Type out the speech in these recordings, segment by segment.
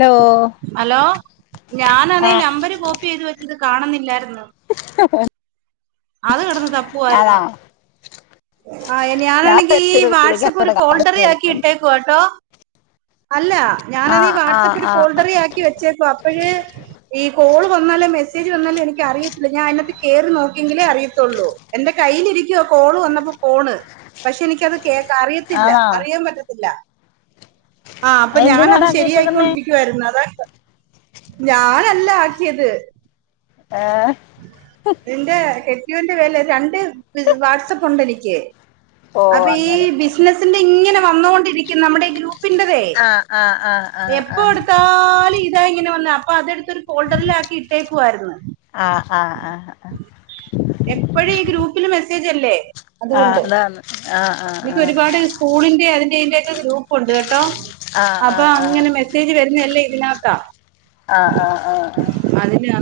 Hello hello ഞാനാണെ ആഹ് number copy ചെയ്ത് വച്ചത് കാണുന്നില്ലായിരുന്നു ആ അത് കെടന്ന് തപ്പുവായിരുന്നു ആഹ് എന് ഞാൻ ഞാനാണെങ്കി ഈ വിചാരിച്ചു ഇത് വിളിക്കാൻ വാട്സാപ്പ് ഒരു ഇവിടെ ഫോൾഡറി ആക്കി കാണുന്നില്ലെന്ന് ഇട്ടേക്കുവാട്ടോ അല്ലാ ഞാനാന്നെ ഈ ആഹ് ആഹ് വാട്സപ്പ് ഒരു ആഹ് ഫോൾഡറി ആക്കി വെച്ചേക്കുവാ അപ്പഴ് ഈ കോള് വന്നാലോ മെസ്സേജ് വന്നാലോ എനിക്ക് അറിയത്തില്ല ഞാൻ അതിനാത്ത് കേറി നോക്കിയെങ്കിലേ അറിയത്തുള്ളൂ എന്റെ കയ്യിലിരിക്കുവാ കോള് വന്നപ്പോ പോണ് പക്ഷെ എനിക്കത് കേക്ക അറിയത്തില്ല ആണോ അറിയാൻ പറ്റത്തില്ല ആഹ് അപ്പൊ ഞാാനത് അതെന്തിനാടാ കേച്ചേക്കുന്നേ ശരിയായിക്കൊണ്ടി അതാ ഞാനല്ല ആക്കിയത് ഏഹ് എന്റെ കെട്ട്യോന്റെ പേല് രണ്ട് വാട്സപ്പ് ഉണ്ട് എനിക്ക് ഓ അപ്പൊ ഈ അങ്ങനെ ബിസിനസിന്റെ ഇങ്ങനെ വന്നോണ്ടിരിക്കും നമ്മുടെ ഗ്രു പ്പിന്റെതേ ആഹ് ആഹ് ആഹ് എപ്പ ആഹ് എടുത്താലും ഇതാ ഇങ്ങനെ വന്ന അപ്പൊ അതടുത്ത് ഒരു ഫോൾഡറിലാക്കി ഇട്ടേക്കുവായിരുന്നു ആഹ് ആഹ് ആഹ് എപ്പഴും ഈ ഗ്രൂപ്പിൽ മെസ്സേജ് അല്ലേ ആഹ് അതുകൊണ്ട് അതാണ് ആഹ് ആഹ് എനിക്ക് ആഹ് ഒരുപാട് സ്കൂളിന്റെ അതിന്റെതിന്റെക്കെ ഗ്രൂപ്പ് ഉണ്ട് കേട്ടോ ആഹ് അപ്പൊ ആഹ് ആഹ് ആഹ് അങ്ങനെ മെസ്സേജ് വരുന്നല്ലേ ഇതിനകത്ത ആഹ് ആഹ് ആഹ് ആഹ് അതിന് അ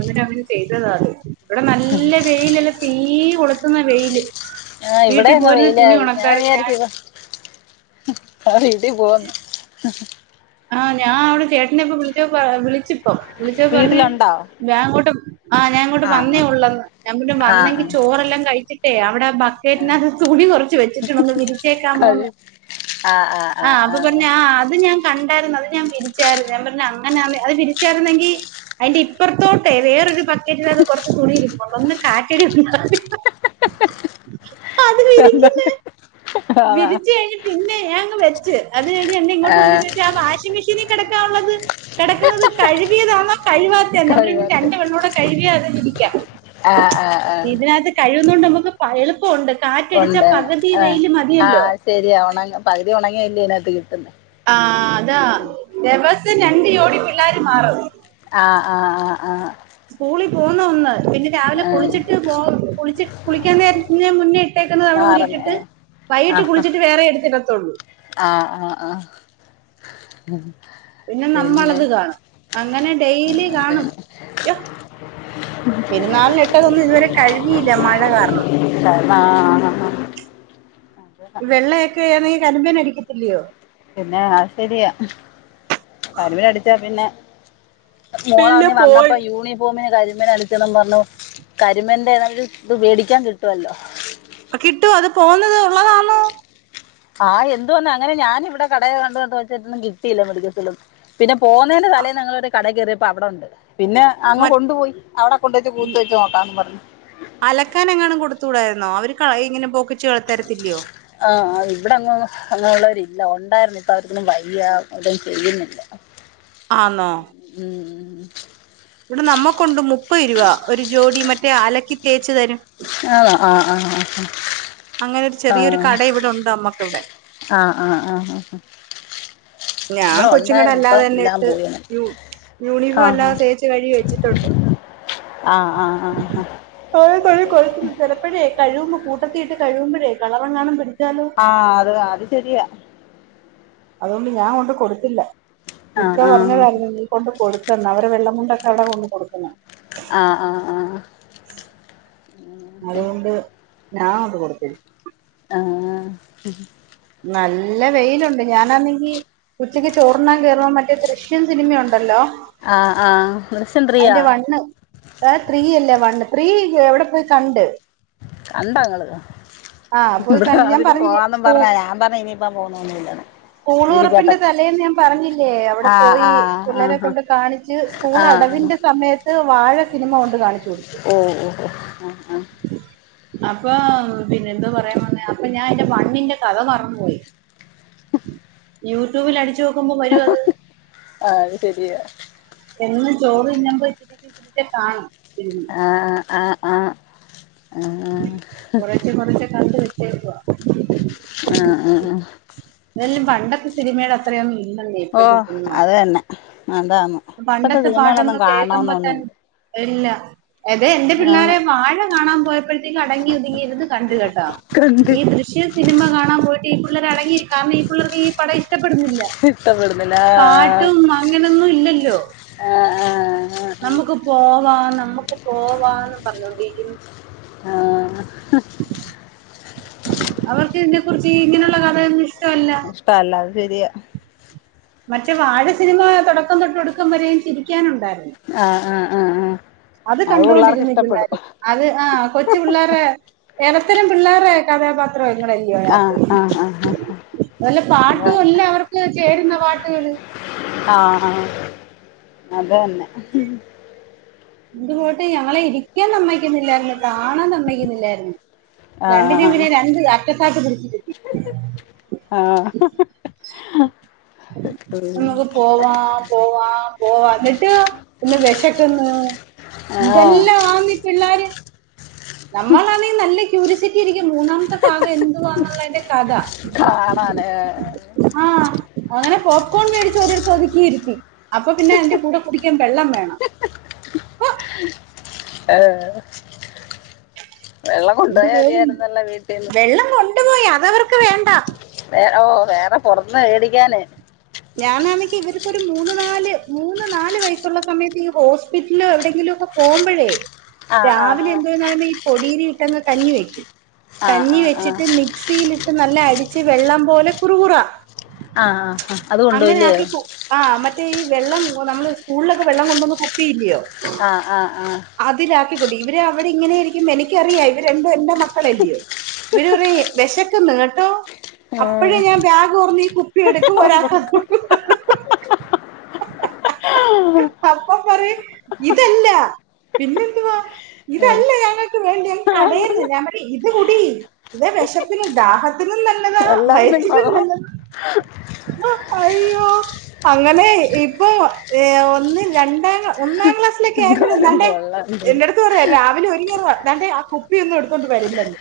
ചെയ്തതാ അത് ഇവിടെ നല്ല വെയിലല്ല തീ കൊളുത്തുന്ന വെയില് ആഹ് ഇവിടെ വീട്ടിൽ എങ്ങാ പോരുന്ന തുണി വെയിലായി ഞാൻ ഉണക്കാറ് വിചാരിച്ചത ആറീട്ടി പോന്ന ആഹ് ഞാൻ അവിടെ ചേട്ടനപ്പ വിളിച്ചോ വിളിച്ചിപ്പ വിളിച്ചപ്പൊ പറഞ് വീട്ടിലുണ്ടോ ഞാൻ അങ്ങോട്ട് ആഹ് ഞൻ ഇങ്ങോട്ട് വന്നേ ആഹ് ഉള്ളന്ന് ഞൻെ വന്നെങ്കി ആഹ് ചോറെല്ലാം കഴിച്ചി് ഏഹ് അവിടെ ബക്കറ്റിനകത്ത് തുണി കുറച്ച് വെച്ചിട്ടുണ്ടൊന്ന് വിരി കഴി ചെക്കാമോന്ന് ആഹ് അപ്പൊ പറഞ്ഞ ആഹ് അത് ഞാൻ കണ്ടാരുന്നു അത് ഞാൻ വിരിച്ചായിരുന്നു ഞാൻ പറഞ്ഞ അങ്ങനാ അത് വിരിച്ചായിരുന്നെങ്കി അതിന്റെ ഇപ്പുറത്തോട്ടേ വേറൊരു പക്കറ്റിൽ അത് കുറച്ച് തുണിയി ഒന്ന് കാറ്റടി [unintelligible] അതി വിരിക്കുന്ന അതാ വിരിച്ചു കഴിഞ് പിന്നെ ഞങ് വെച്ച് അത് കഴിഞ്ഞെന്നെ ഇങ്ങോട്ട ആഹ് വിളിച്ചിട്ട വച്ച് ആ വാഷിംഗ് മെഷീനി കിടക്കാ ഉള്ളത് കിടക്കുന്നത് കഴുകിയതാണോ കഴവാത്ത തന്നെ അ ഇനി കഴിവാത്തെ രണ്ട പെണ്ണോടെ കഴുകിയാ അത് വിരിക്കാം ആഹ് ആഹ് ആഹ് കഴിയുന്നൊണ്ട് നമുക്ക് എളുപ്പമുണ്ട് കാറ്റടിച്ചാൽ ഉണ്ട് പകുതി ആഹ് വെയില് മതി ആഹ് ശരിയാ ഉണങ്ങ പകുതി ഉണങ്ങില്ലേ അതിനകത്ത് കിട്ടന്ന് ആഹ് അതാ ദെവസം രണ്ടു ജോടി പിള്ളേർ മാറും ആഹ് ആഹ് ആഹ് ആഹ് സ്കൂളിൽ പോന്ന ഒന്ന് പിന്നെ രാവിലെ ആഹ് കുളിച്ചിട്ട് പോളി കുളിക്കാൻ നേരത്തിന് മുന്നേ ട്ടെക്കുന്നത് അവിടെ മാറുന്നെ ഉരിട്ടിട്ട് ഏഹ് വൈകിട്ട് ആഹ് ആഹ് കുളിച്ചിട്ട് വേറെ എടുത്തിടുത്തുള്ളൂ ആഹ് ആഹ് ആഹ് പിന്നെ നമ്മളത് കാണും അങ്ങനെ ഡൈലി കാണും പിന്നെ പെരുന്നാളിനിട്ടതൊന്നും ഇതുവരെ [unintelligible] കഴുകിയില്ല മഴ കാരണം [inaudible] ഈ വെള്ളയൊക്കെ ആണെങ്കിൽ കരിമ്പേൻടിക്കത്തില്ലയോ പിന്നെ ശരിയാ കരിമൻ അടിച്ചാ പിന്നെ മോളാണ പിന്നെ പോയി വന്നപ്പോ യൂണിയ ഭൂമിനെ കരിമൻ അനിച്ചണം പറഞ്ഞു കരിമൻന്റെ ഒരു ഇത്പേടിക്കാൻ കിട്ടുമല്ലോ കിട്ടു അത് പോന്നത് ഉള്ളതാണോ ആഹ് എന്തു വന്നാ അങ്ങനെ ഞാനിവിടെ കടയെ കണ്ടന്ന്ച്ചിട്ടൊന്നും കിട്ടിയില്ല മടിക്കത്തും പിന്നെ പോന്നതിന്റെ തലേൽ ഞങ്ങളൊരു കട കയറിയപ്പ അവിടെ ഉണ്ട് പിന്നെ അങ് മ കൊണ്ടുപോയി അവിടെ കൊണ്ട്വച്ച് കൂത്ത് വെച്ച നോക്കാന്ന് പറഞ്ഞു അലക്കാൻ എങ്ങനും കൊടുത്തുടായിരുന്നോ അവര് കള ഇങ്ങനെ പോക്കി ചേളത്തരത്തില്ലയോ ആഹ് ഇവിടെ അങ്ങ് അങ്ങെ ഉുള്ളവരില്ല ഉണ്ടായിരുന്നു ഇപ്പൾ അവർക്കൊന്നും വയ്യ ഇതും ചെയ്യുന്നില്ല ആന്നോ ഉം ഉം ഇവിടെ നമ്മക്കൊണ്ട് മുപ്പത് രൂപ ഒരു ജോഡി മറ്റേ അലക്കി തേച്ച്തരും ആഹ് ആഹ് ആ ഹ്ആ ഹ് അങ്ങനെ ഒരു ചെറിയൊരു കട ഇവിടെ ഉണ്ട് നമ്മക്കിവിടെ ആഹ് ആഹ് ആഹ് ആഹ്. ഞാൻ ഇവിടെ കൊച്ചുംങ്ങടെ ഉണ്ടായിരുന്നു ഇപ്പം അല്ലാതെ ഞാൻ എല്ലാം കൊച്ചുങ്ങടെ അല്ലാതെ പോയി അങ്ങനെ തന്നെ ഇട്ട് യൂയൂണിഫോം ആഹ് അല്ലാതെ തേച്ച് കഴുകി വെച്ചിട്ടുണ്ട് ആഹ് ആഹ്ആഹ് ഹ കൊഴ തൊഴി കൊഴുക്കുന്നു ചിലപ്പോഴേ കഴുകുമ്പോ കൂട്ടത്തിയിട്ട് കഴുകുമ്പോഴേ കളറങ്ങാനും പിടിച്ചാലോ ആഹ് അത് അത് ശെരിയാ അതുകൊണ്ട് ഞാൻ കൊണ്ട് കൊടുത്തില്ല ഇക്കാ ആഹ് ആഹ് പറഞ്ഞായിരുന്നു നീ കൊണ്ട് കൊടുക്കണ്ട. അവരെ വെള്ള മുണ്ടൊക്കെ അവടാ കൊണ്ട്‌ കൊടുക്കുന്നെ. ആഹ് ആഹ്ആഹ് അതുകൊണ്ട് ഞാൻഅത് കൊടുത്തു ആഹ് പിന്നെ നല്ല വെയിലുണ്ട് ഞാനാണങ്കി ഉച്ചയ്ക്ക് ചോർണ്ണാൻ കേറുമ്പം മറ്റേ ദൃഷ്യം സിനിമയുണ്ടല്ലോ ആഹ് ആഹ് ദൃശ്യം ത്രീയാ ആ ത്രീയല്ല വണ്ണ് ത്രീ അവിടെ പോയി കണ്ട് കണ്ട ങ്ങള് ആ പോയി ഇവിടെ കണ്ട് ഞാൻ അതിന് പറഞ്ഞില്ലേ പോവാന്ന് സ്കൂ പറഞ്ഞ ഞാൻ പറഞ്ഞ ഇനി- പ്പ പോവു നൊന്നും ഇല്ലാന്ന് സ്കൂൾ തുറപ്പിന്റെ തലേന്ന് ഞാൻ പറഞ്ഞില്ലേ അവിടെ ആഹ് പോയി പിള്ളരെ ആഹ് ആഹ് കൊണ്ട് കാണി ച്ച് സ്കൂൾ ആഹ് അടവിന്റെ സമയത്ത് വാഴ സിനിമ കൊണ്ട് കാണിച്ചുകൊടു ഓ ഓ ഓ ഓ ആഹ് ആഹ് അപ്പൊ പിന്നെ എന്താ പറയാൻ വന്നെ അപ്പൊ ഞാൻ എന്റെ വണ്ണിന്റെ കഥ മറന്നു ന്നുപോയി യൂട്യൂബിൽ അടിച്ചു നോക്കുമ്പോ വരും അത് അത് ശരിയാ ഇന്ന്ചോറ് തിന്നുമ്പോ ഇത്തിരിച്ച ഇത്തിരിച്ച കാണും ആ ഹ്ആഹ് ആഹ് ആഹ് ആഹ് കുറേച്ചെ കുറേച്ചെ കണ്ട്‌ വെച്ചേക്കുവ ആഹ് ആഹ് ഇതെല്ലാം പണ്ടൊത്തെ സിനിമയുടെ അത്രയൊന്നും ഇല്ലന്നേ ഇപ്പോഴത്തെ സിനിമ അതാണ് പണ്ടത്തെ പാട്ടൊന്ന് കേൾക്കുമ്പോ തന്നെ ഇല്ല അതേ എന്റെ ആന്ന് പിള്ളോരെ വാഴ കാണാൻ പോയപ്പോഴ- അടങ്ങി ഒതുങ്ങിയിരുന്ന് കണ്ട്‌കെട്ടാ കണ്ട് ഈ ദൃശ്യം സിനിമ കാണാൻ പോയിട്ട് ഈ പിള്ളര് അടങ്ങിയിരിക്ക കാരണം ഈ പിള്ളേർക്ക് ഈ പടം ഇഷ്ടപ്പെടുന്നില്ല ഇഷ്ടപ്പെടുന്നില്ല പാട്ടും അങ്ങനൊന്നും ഇല്ലല്ലോ ആഹ് ആഹ് നമുക്ക് പോവാ നമ്മുക്ക് പോവാന്നും പറഞ്ഞോണ്ടിരിന്നു ആഹ് ആഹ് ആഹ് അവർക്ക് ഇതിനെ കുറിച്ച് ഇങ്ങനെയുള്ള കഥകയൊന്നും ഇഷ്ടമല്ല ഇഷ്ടല്ലാ അത് ശെരിയാ മറ്റേ വാഴ സിനിമ തുടക്കം തൊട്ടൊടുക്കം വരെയും ചിരിക്കാനുണ്ടായിരുന്നു. ആഹ് ആഹ് ആഹ് ആഹ് അത് പിള്ളേർക്ക് കണ്ടുകൊണ്ടിരുന്നു ഈ ഇഷ്ടപ്പെടും പിള്ളേർ. അത് ആ കൊച്ചു പിള്ളേരെ- ഇടത്തരം പിള്ളേരുടെ കഥാപാത്രങ്ങളല്ലെ. ആഹ് ആഹ് ആഹ് അതല്ല പാട്ടു എല്ല അവർക്ക് ചേരുന്ന പാട്ടുകള്. ആഹ്. അതന്നെ. ഇന്നു പോയിട്ട് ഞങ്ങളെ ഇരിക്കൻ സമ്മതിക്കുന്നില്ലായിരുന്നു. കാാണാൻ സമ്മക്കുന്നില്ലായിരുന്നു. രണ്ടിനേം ആഹ് പിന്നെ രണ്ട് അറ്റത്താക്കി പിടിച്ചു. ആഹ് നമ്മക്ക് പോവാ പോവാ പോവാ എന്നിട്ട് ഇന്ന് വേഷക്ക്ന്ന് ആഹ് ന്തെല്ലാം ആന്നി പിള്ളാര് നമ്മളാന്നെ നല്ല ക്യൂരിസിറ്റിരിക്കും മൂന്നാംത്തെ ഭാഗം എന്തുവാന്ന്ള്ളെന്റെ കഥ കാണാന് ആ അങ്ങനെ പോപ്കോൺ മേടിച്ച് ഒരിടത്ത് ഒത്ക്കി ഇര്ത്തി അപ്പ പിന്നെ അയ്ന്റെ കൂടെ കുടിക്കാൻ വെള്ളം വേണം അതെതെ വെള്ളം എന്ത് കൊണ്ടയാ പേര് അതിയായ്ര്ന്നല്ലേ വീട്ടീന്ന് വെള്ളം കൊ ണ്ട് പോയി അതവർക്ക് വേണ്ടാ വേ ഓ വേറെ പൊറതന്ന് വേടിക്കാന് ഞാനാന്നങ്കി ഇവർക്കൊരു മൂന്ന് നാല് മൂന്ന് നാല് വയസുള്ള സമയത്ത് ഈ ഹോസ്പിറ്റ്ലോ എവിടെങ്കിലും ഒക്ക പോമ്പഴേ ആഹ് രാവിലെ ആഹ് എന്തെന്ന ഈ പൊടീരി ഇട്ടങ്ങ് കഞ്ഞി വെക്ക്യും ആഹ് കഞ്ഞി ആഹ് ആഹ് വെച്ച്ട്ട് മിക്സീലിട്ട് നല്ല അടിച്ച് വെള്ളം പോലെ കുറ് കുറാ ആ അ അതു അങ്ങനെ ആക്കി കു ആ മറ്റേ ഈ വെള്ളം നമ്മള് സ്കൂൾലൊക്കെ വെള്ളം കൊണ്ടോന്നാ കുപ്പിയില്ല്യയോ അ അ ആഹ് അതിലാക്കിക്കുടിയും ഇവര് അവിടെ ഇങ്ങനൊയിരിക്കും എനിക്കറിയാ ഇവര് രണ്ടും എന്റെ മക്കളല്ല്യയോ ഇവര്റിയ് വിശക്ക്ന്ന് കേട്ടോ അപ്പഴേ ഏഹ് ഞാൻ ബാഗ് ഒർന്ന് ഈ കുപ്പി എട്ക്കും ഒരാൾക്ക് അപ്പ പറയും ഇതല്ലാ പിന്നെന്തുവാ ഏഹ് ഇതല്ല ഞങ്ങക്ക് വേണ്ട് ഞങ്ങക്ക് കടേന്ന് ഞാൻ പറേ ഇത് കുടി ഇതെ വേഷപ്പിനും ദാഹത്തിനും നല്ലതാ എല്ലാത്തിനും വൈറ്റിലും കൊള്ളാം നല്ല അയ്യോ അങ്ങനെ ഇപ്പൊ ഏ ഒന്ന് രണ്ടാ ക്ലാ ഒന്നാം ക്ലാസ്സിലെക്കെ ആയപ്പഴും എന്തായാലും ന്നാണ്ടേ കൊള്ളാം എന്റെട്ത്ത് പറായ രാവിലെ ഒര്ങ്ങിറ താണ്ടേ ആ കുപ്പിയോന്നും എട്ത്തോണ്ട് വരണ്ടന്ന്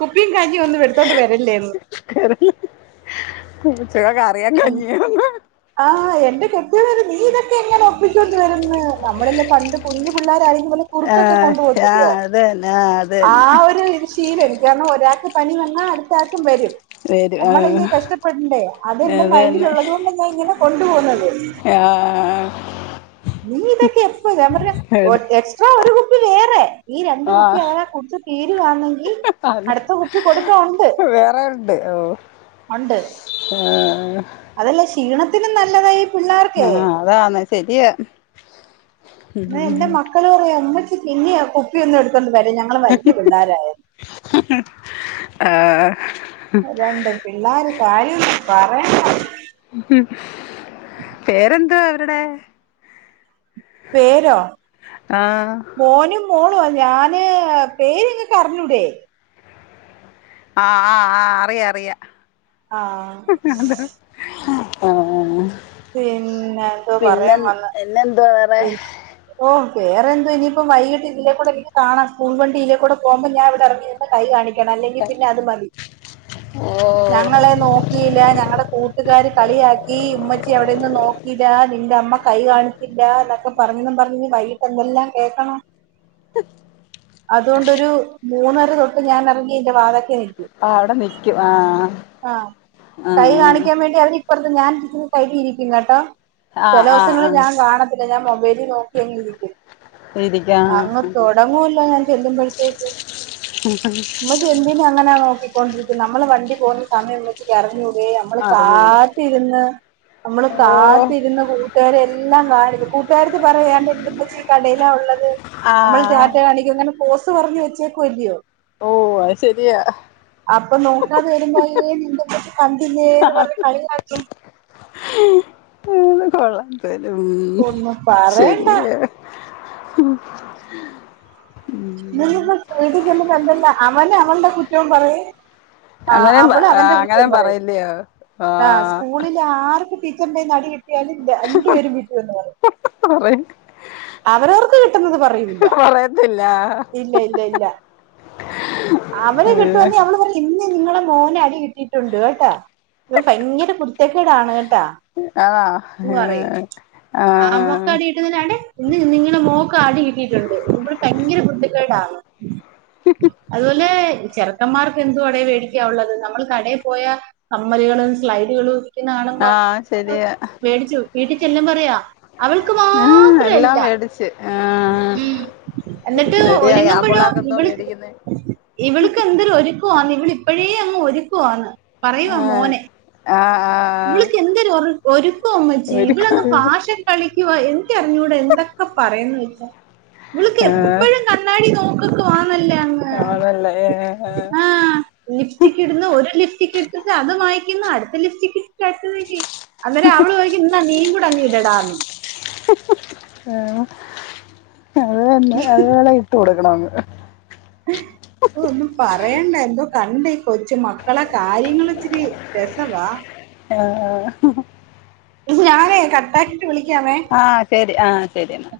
കുപ്പിം കഞ്ഞിം ഒന്നും ഇട്ത്തോണ്ട് വരല്ലേന്ന് ഉം ച്ച കറിയാൻ കഞ്ഞിയാന്ന് ആ എന്റെ കെട്ടിയോനറിം നീ ഇതക്കെ എങ്ങനെ ഒപ്പിച്ചൊണ്ട് വര്ന്ന് നമ്മളെല്ലാം പണ്ട് കുഞ്ഞ് പിള്ളേരായിക്കും മ്പന്നെ കുർക്കൊക്കെ ആഹ് കൊണ്ട് പോവത്തില്ലോ ആഹ് അത് തന്നെ ആഹ് അത് ആ തന്നെ ഒര് ശീലം കാരണം ഒരാക്ക് പനി വന്നാ അട്ത്താൾക്കും വരും നമ്മളെല്ലേ വരും ആഹ് കഷ്ട്ടപ്പെട്ണ്ടേ അതെന്റെ അത് തന്നെ മൈൻഡില്ള്ളത് കൊണ്ട് ഞാൻ ഇങ്ങനെ കൊണ്ട് പോക്ന്നത് ആഹ് നീ ഇതക്കെ എപ്പോ ഞാൻ പർഞ്ഞ് ഒ എക്സ്ട്രാ ഒര് കുപ്പി വേറെ ഈ രണ്ട് കുപ്പി അതവാ കുടിച്ച് തീരവാന്നങ്കി ആന്നൊ വേറെ ഉണ്ട് ഓഹ് ഉണ്ട് ആഹ് അതല്ല ക്ഷീണത്തിനും നല്ലതാ ഈ പിള്ളാർക്കെ ആഹ് അതാന്ന് ശരിയാ എന്നാ എന്റെ ഉം മക്കള് പറയാ ഉമ്മച്ചി പിന്നെ ആ കുപ്പിയൊന്നും എടുത്തോണ്ട് വരല്ലും ഞങ്ങള് വല്യ പിള്ളാരായന്ന് ആഹ് രണ്ട് പിള്ളാര കാര്യം ഒന്നും പറയണ്ട ഉം പേരെന്തുവാ അവരുടെ പേരോ ആഹ് മോനും മോളുവാ ഞാന് പേര് നിങ്ങൾക്ക് അറിഞ്ഞു കൂടെ ആഹ് ആഹ് ആഹ് അറിയാം അറിയാം ആ [unintelligible] പിന്നെ എന്തോ പിന്നെ പറയാൻ വന്ന് പിന്നെന്തുവാ വേറെ പി ഓ വേറെന്തുവാ ഇനിയിപ്പോ വൈകീട്ട് ഇതിലെ കൂടെ എനിക്ക് കാണാം സ്കൂൾ വണ്ടി ഇതിലേ കൂടെ പോകുമ്പോ ഞാൻ ഇവിടെ ഇറങ്ങി കൈ കാണിക്കണം അല്ലെങ്കി പിന്നെ അത് മതി ഞാ ഓ ഞങ്ങളെ നോക്കിയില്ല ഞങ്ങള കൂട്ടുകാര് കളിയാക്കി ഉമ്മച്ചി ച്ചി അവിടെ നിന്ന് നോക്കിയില്ല നിന്റെ അമ്മ കൈ കാണിച്ചില്ല എന്നൊക്കെ പറഞ്ഞെന്നും പറഞ്ഞ് വൈകിട്ട് എന്തെല്ലാം കേൾക്കണം അതുകൊണ്ട് ഒരു മൂന്നര തൊട്ട് ഞാൻ ഇറങ്ങി അതിന്റെ വാത്ക്കെ നിൽക്കും ആഹ് അവിടെ നിക്കും ആഹ് ആഹ് ഇപ്പറത്ത് ഞാൻ ഇരിക്കുന്ന സൈഡിൽ ഇരിക്കും കേട്ടോ ആ ചില ആ ആ ആ ദിവസങ്ങളി ഞാൻ കാണാ പിന്നെ ഞാൻ മൊബൈലിൽ നോക്കി അങ്ങ് ഇരിക്കും [unintelligible] അങ്ങ് തുടങ്ങുവല്ലോ ഞാൻ ചെല്ലുമ്പോഴത്തേക്ക് [unintelligible] ഉമ്മച്ചി എന്തിനാ അങ്ങനെ നോക്കി [unintelligible] നമ്മള വണ്ടി പോകുന്ന സമയം ഉമ്മച്ചിക്ക് അറിഞ്ഞു കൂടെ നമ്മള് ആ അറിഞ്ഞൂടെ കാത്തിരുന്ന് നമ്മള് ഓ കാത്തിരുന്ന് കൂട്ടുകാരെയെല്ലാം കാണിച്ച് കൂട്ടകാരെടുത്ത് പറ ദാ എൻ്റെ ഉമ്മിച്ചി കടയിലാ ഉള്ളത് ആ നമ്മള് റ്റാറ്റ കാണിക്കുന്നേന് പോസ് പറഞ്ഞ് വെച്ചേക്കു അല്ലയോ ഓ അത് ശരിയാ അപ്പൊ നോക്കാതെ വരുമ്പോ അയ്യേ നിന്റെ ഉമ്മച്ചി കണ്ടില്ലേന്ന് പറഞ്ഞ് കളിയാക്കും അത് കൊള്ളാം എന്തായാലും ഉം ഒന്നും പറയണ്ട ശരിയെന്നാ ഉം [unintelligible] അവൻ അവളുടെ കുറ്റം പറയും ആഹ് അങ്ങനെ അവള് അവന്റെ അങ്ങനെ കുറ്റം പറയും പറയില്ലയോ ആ ആഹ് സ്കൂളില് ആർക്ക് ടീച്ചറിന്റെ കയ്യിന്ന് അടി കി കിട്ടിയാല് രണ്ട് പേരും വീട്ടി വന്ന് പറയും പറയും അവരോർക്ക് കിട്ടുന്നത് പറയൂല്ലാ അത് ഇല്ലാ ഇല്ല ഇല്ല ഇല്ല അവന് കിട്ടുവാന്നേ അവള് പറയും ഇന്ന് നിങ്ങള മോന് അടി കിട്ടിയിട്ടുണ്ട് കേട്ടാ ഇവൻ ഭയങ്കര കുരുത്തക്കേടാണ് കേട്ടാ ആണോ എന്ന് ആഹ് ആഹ് ദാണ്ടേ ഇന്ന് നിങ്ങള മോൾക്ക് അടി കിട്ടിയിട്ടുണ്ട് ഇവള് ഭയങ്കര കുരുത്തക്കേടാണ് അതുപോലെ ചെറ ചെറക്കന്മാർക്ക് എന്തുവാടെ മേടിക്കാൻ ഉള്ളത് നമ്മള് കടയിൽ പോയ കമ്മലുകള് സ്ലൈഡുകള് ഇരിക്കുന്ന കാണുമ്പോ ആ ശരിയാ വേടിച്ച് വെക്കും വീട്ടിൽ ചെല്ലുംമ്പം അറിയാം അവൾക്ക് ആ മാത്രം എല്ലാം മേടിച്ച് ആ ഉം എന്നിട്ട് ശരിയാ ഒരുങ്ങുമ്പോഴോ ആമ്പിള്ളേർക്ക് എന്തോ ഇവ മേടിക്കുന്നേ ഇവള്ക്ക് എന്തര ഒരുക്കാന്ന് ഇവള് ഇപ്പഴേ അങ്ങ് ഒരുക്കുവാന്ന് പറയുവാ ആഹ് മോന് ആഹ് ആഹ് ഇവളക്ക് എന്തര് ഒര് ഒരുക്കാ ഉമ്മച്ചി ഇവളങ്ങ് ഒരുക്കറി ഫാഷൻ കളിക്കുവാ എനിക്ക് അറിഞ്ഞുടാ എന്തൊക്കെ പറയന്ന് വെച്ചാ ഇവൾക്ക് ആഹ് എപ്പോഴും കണ്ണാടി നോക്കക്കു ആണാല്ലോ അങ്ങ് ആണല്ലേ യെ യെ ആ ലിപ്സ്റ്റിക് ഇട്ടുന്നു ഒര് ലിപ്സ്റ്റിക് ഇട്ട് അത് മായ്ക്കുന്നു അടുത്ത ലിപ്സ്റ്റിക്ക് ഇട്ടിട്ട് [unintelligible] അന്നാരം അവള് ചേയിക്കും ഇന്നാ നിയും കൂടെ അങ്ങ് ഇടടാഎന്ന് ആഹ് അത് അന്നെ അത് പൊലെ ഇട്ട് കൊടുക്കണം അങ്ങ് ഓ ഒന്നും പറയണ്ടാ എന്തോ കണ്ട് കൊച്ച് മക്കളെ കാര്യങ്ങള് ഇച്ചിരി രെസവാ ആഹ് ആഹ് ഇത് ഞാനേ കട്ടാക്കിട്ട് വിളിക്ക്യാമേ ആഹ് ശെരി ആഹ് ശെരി എന്നാ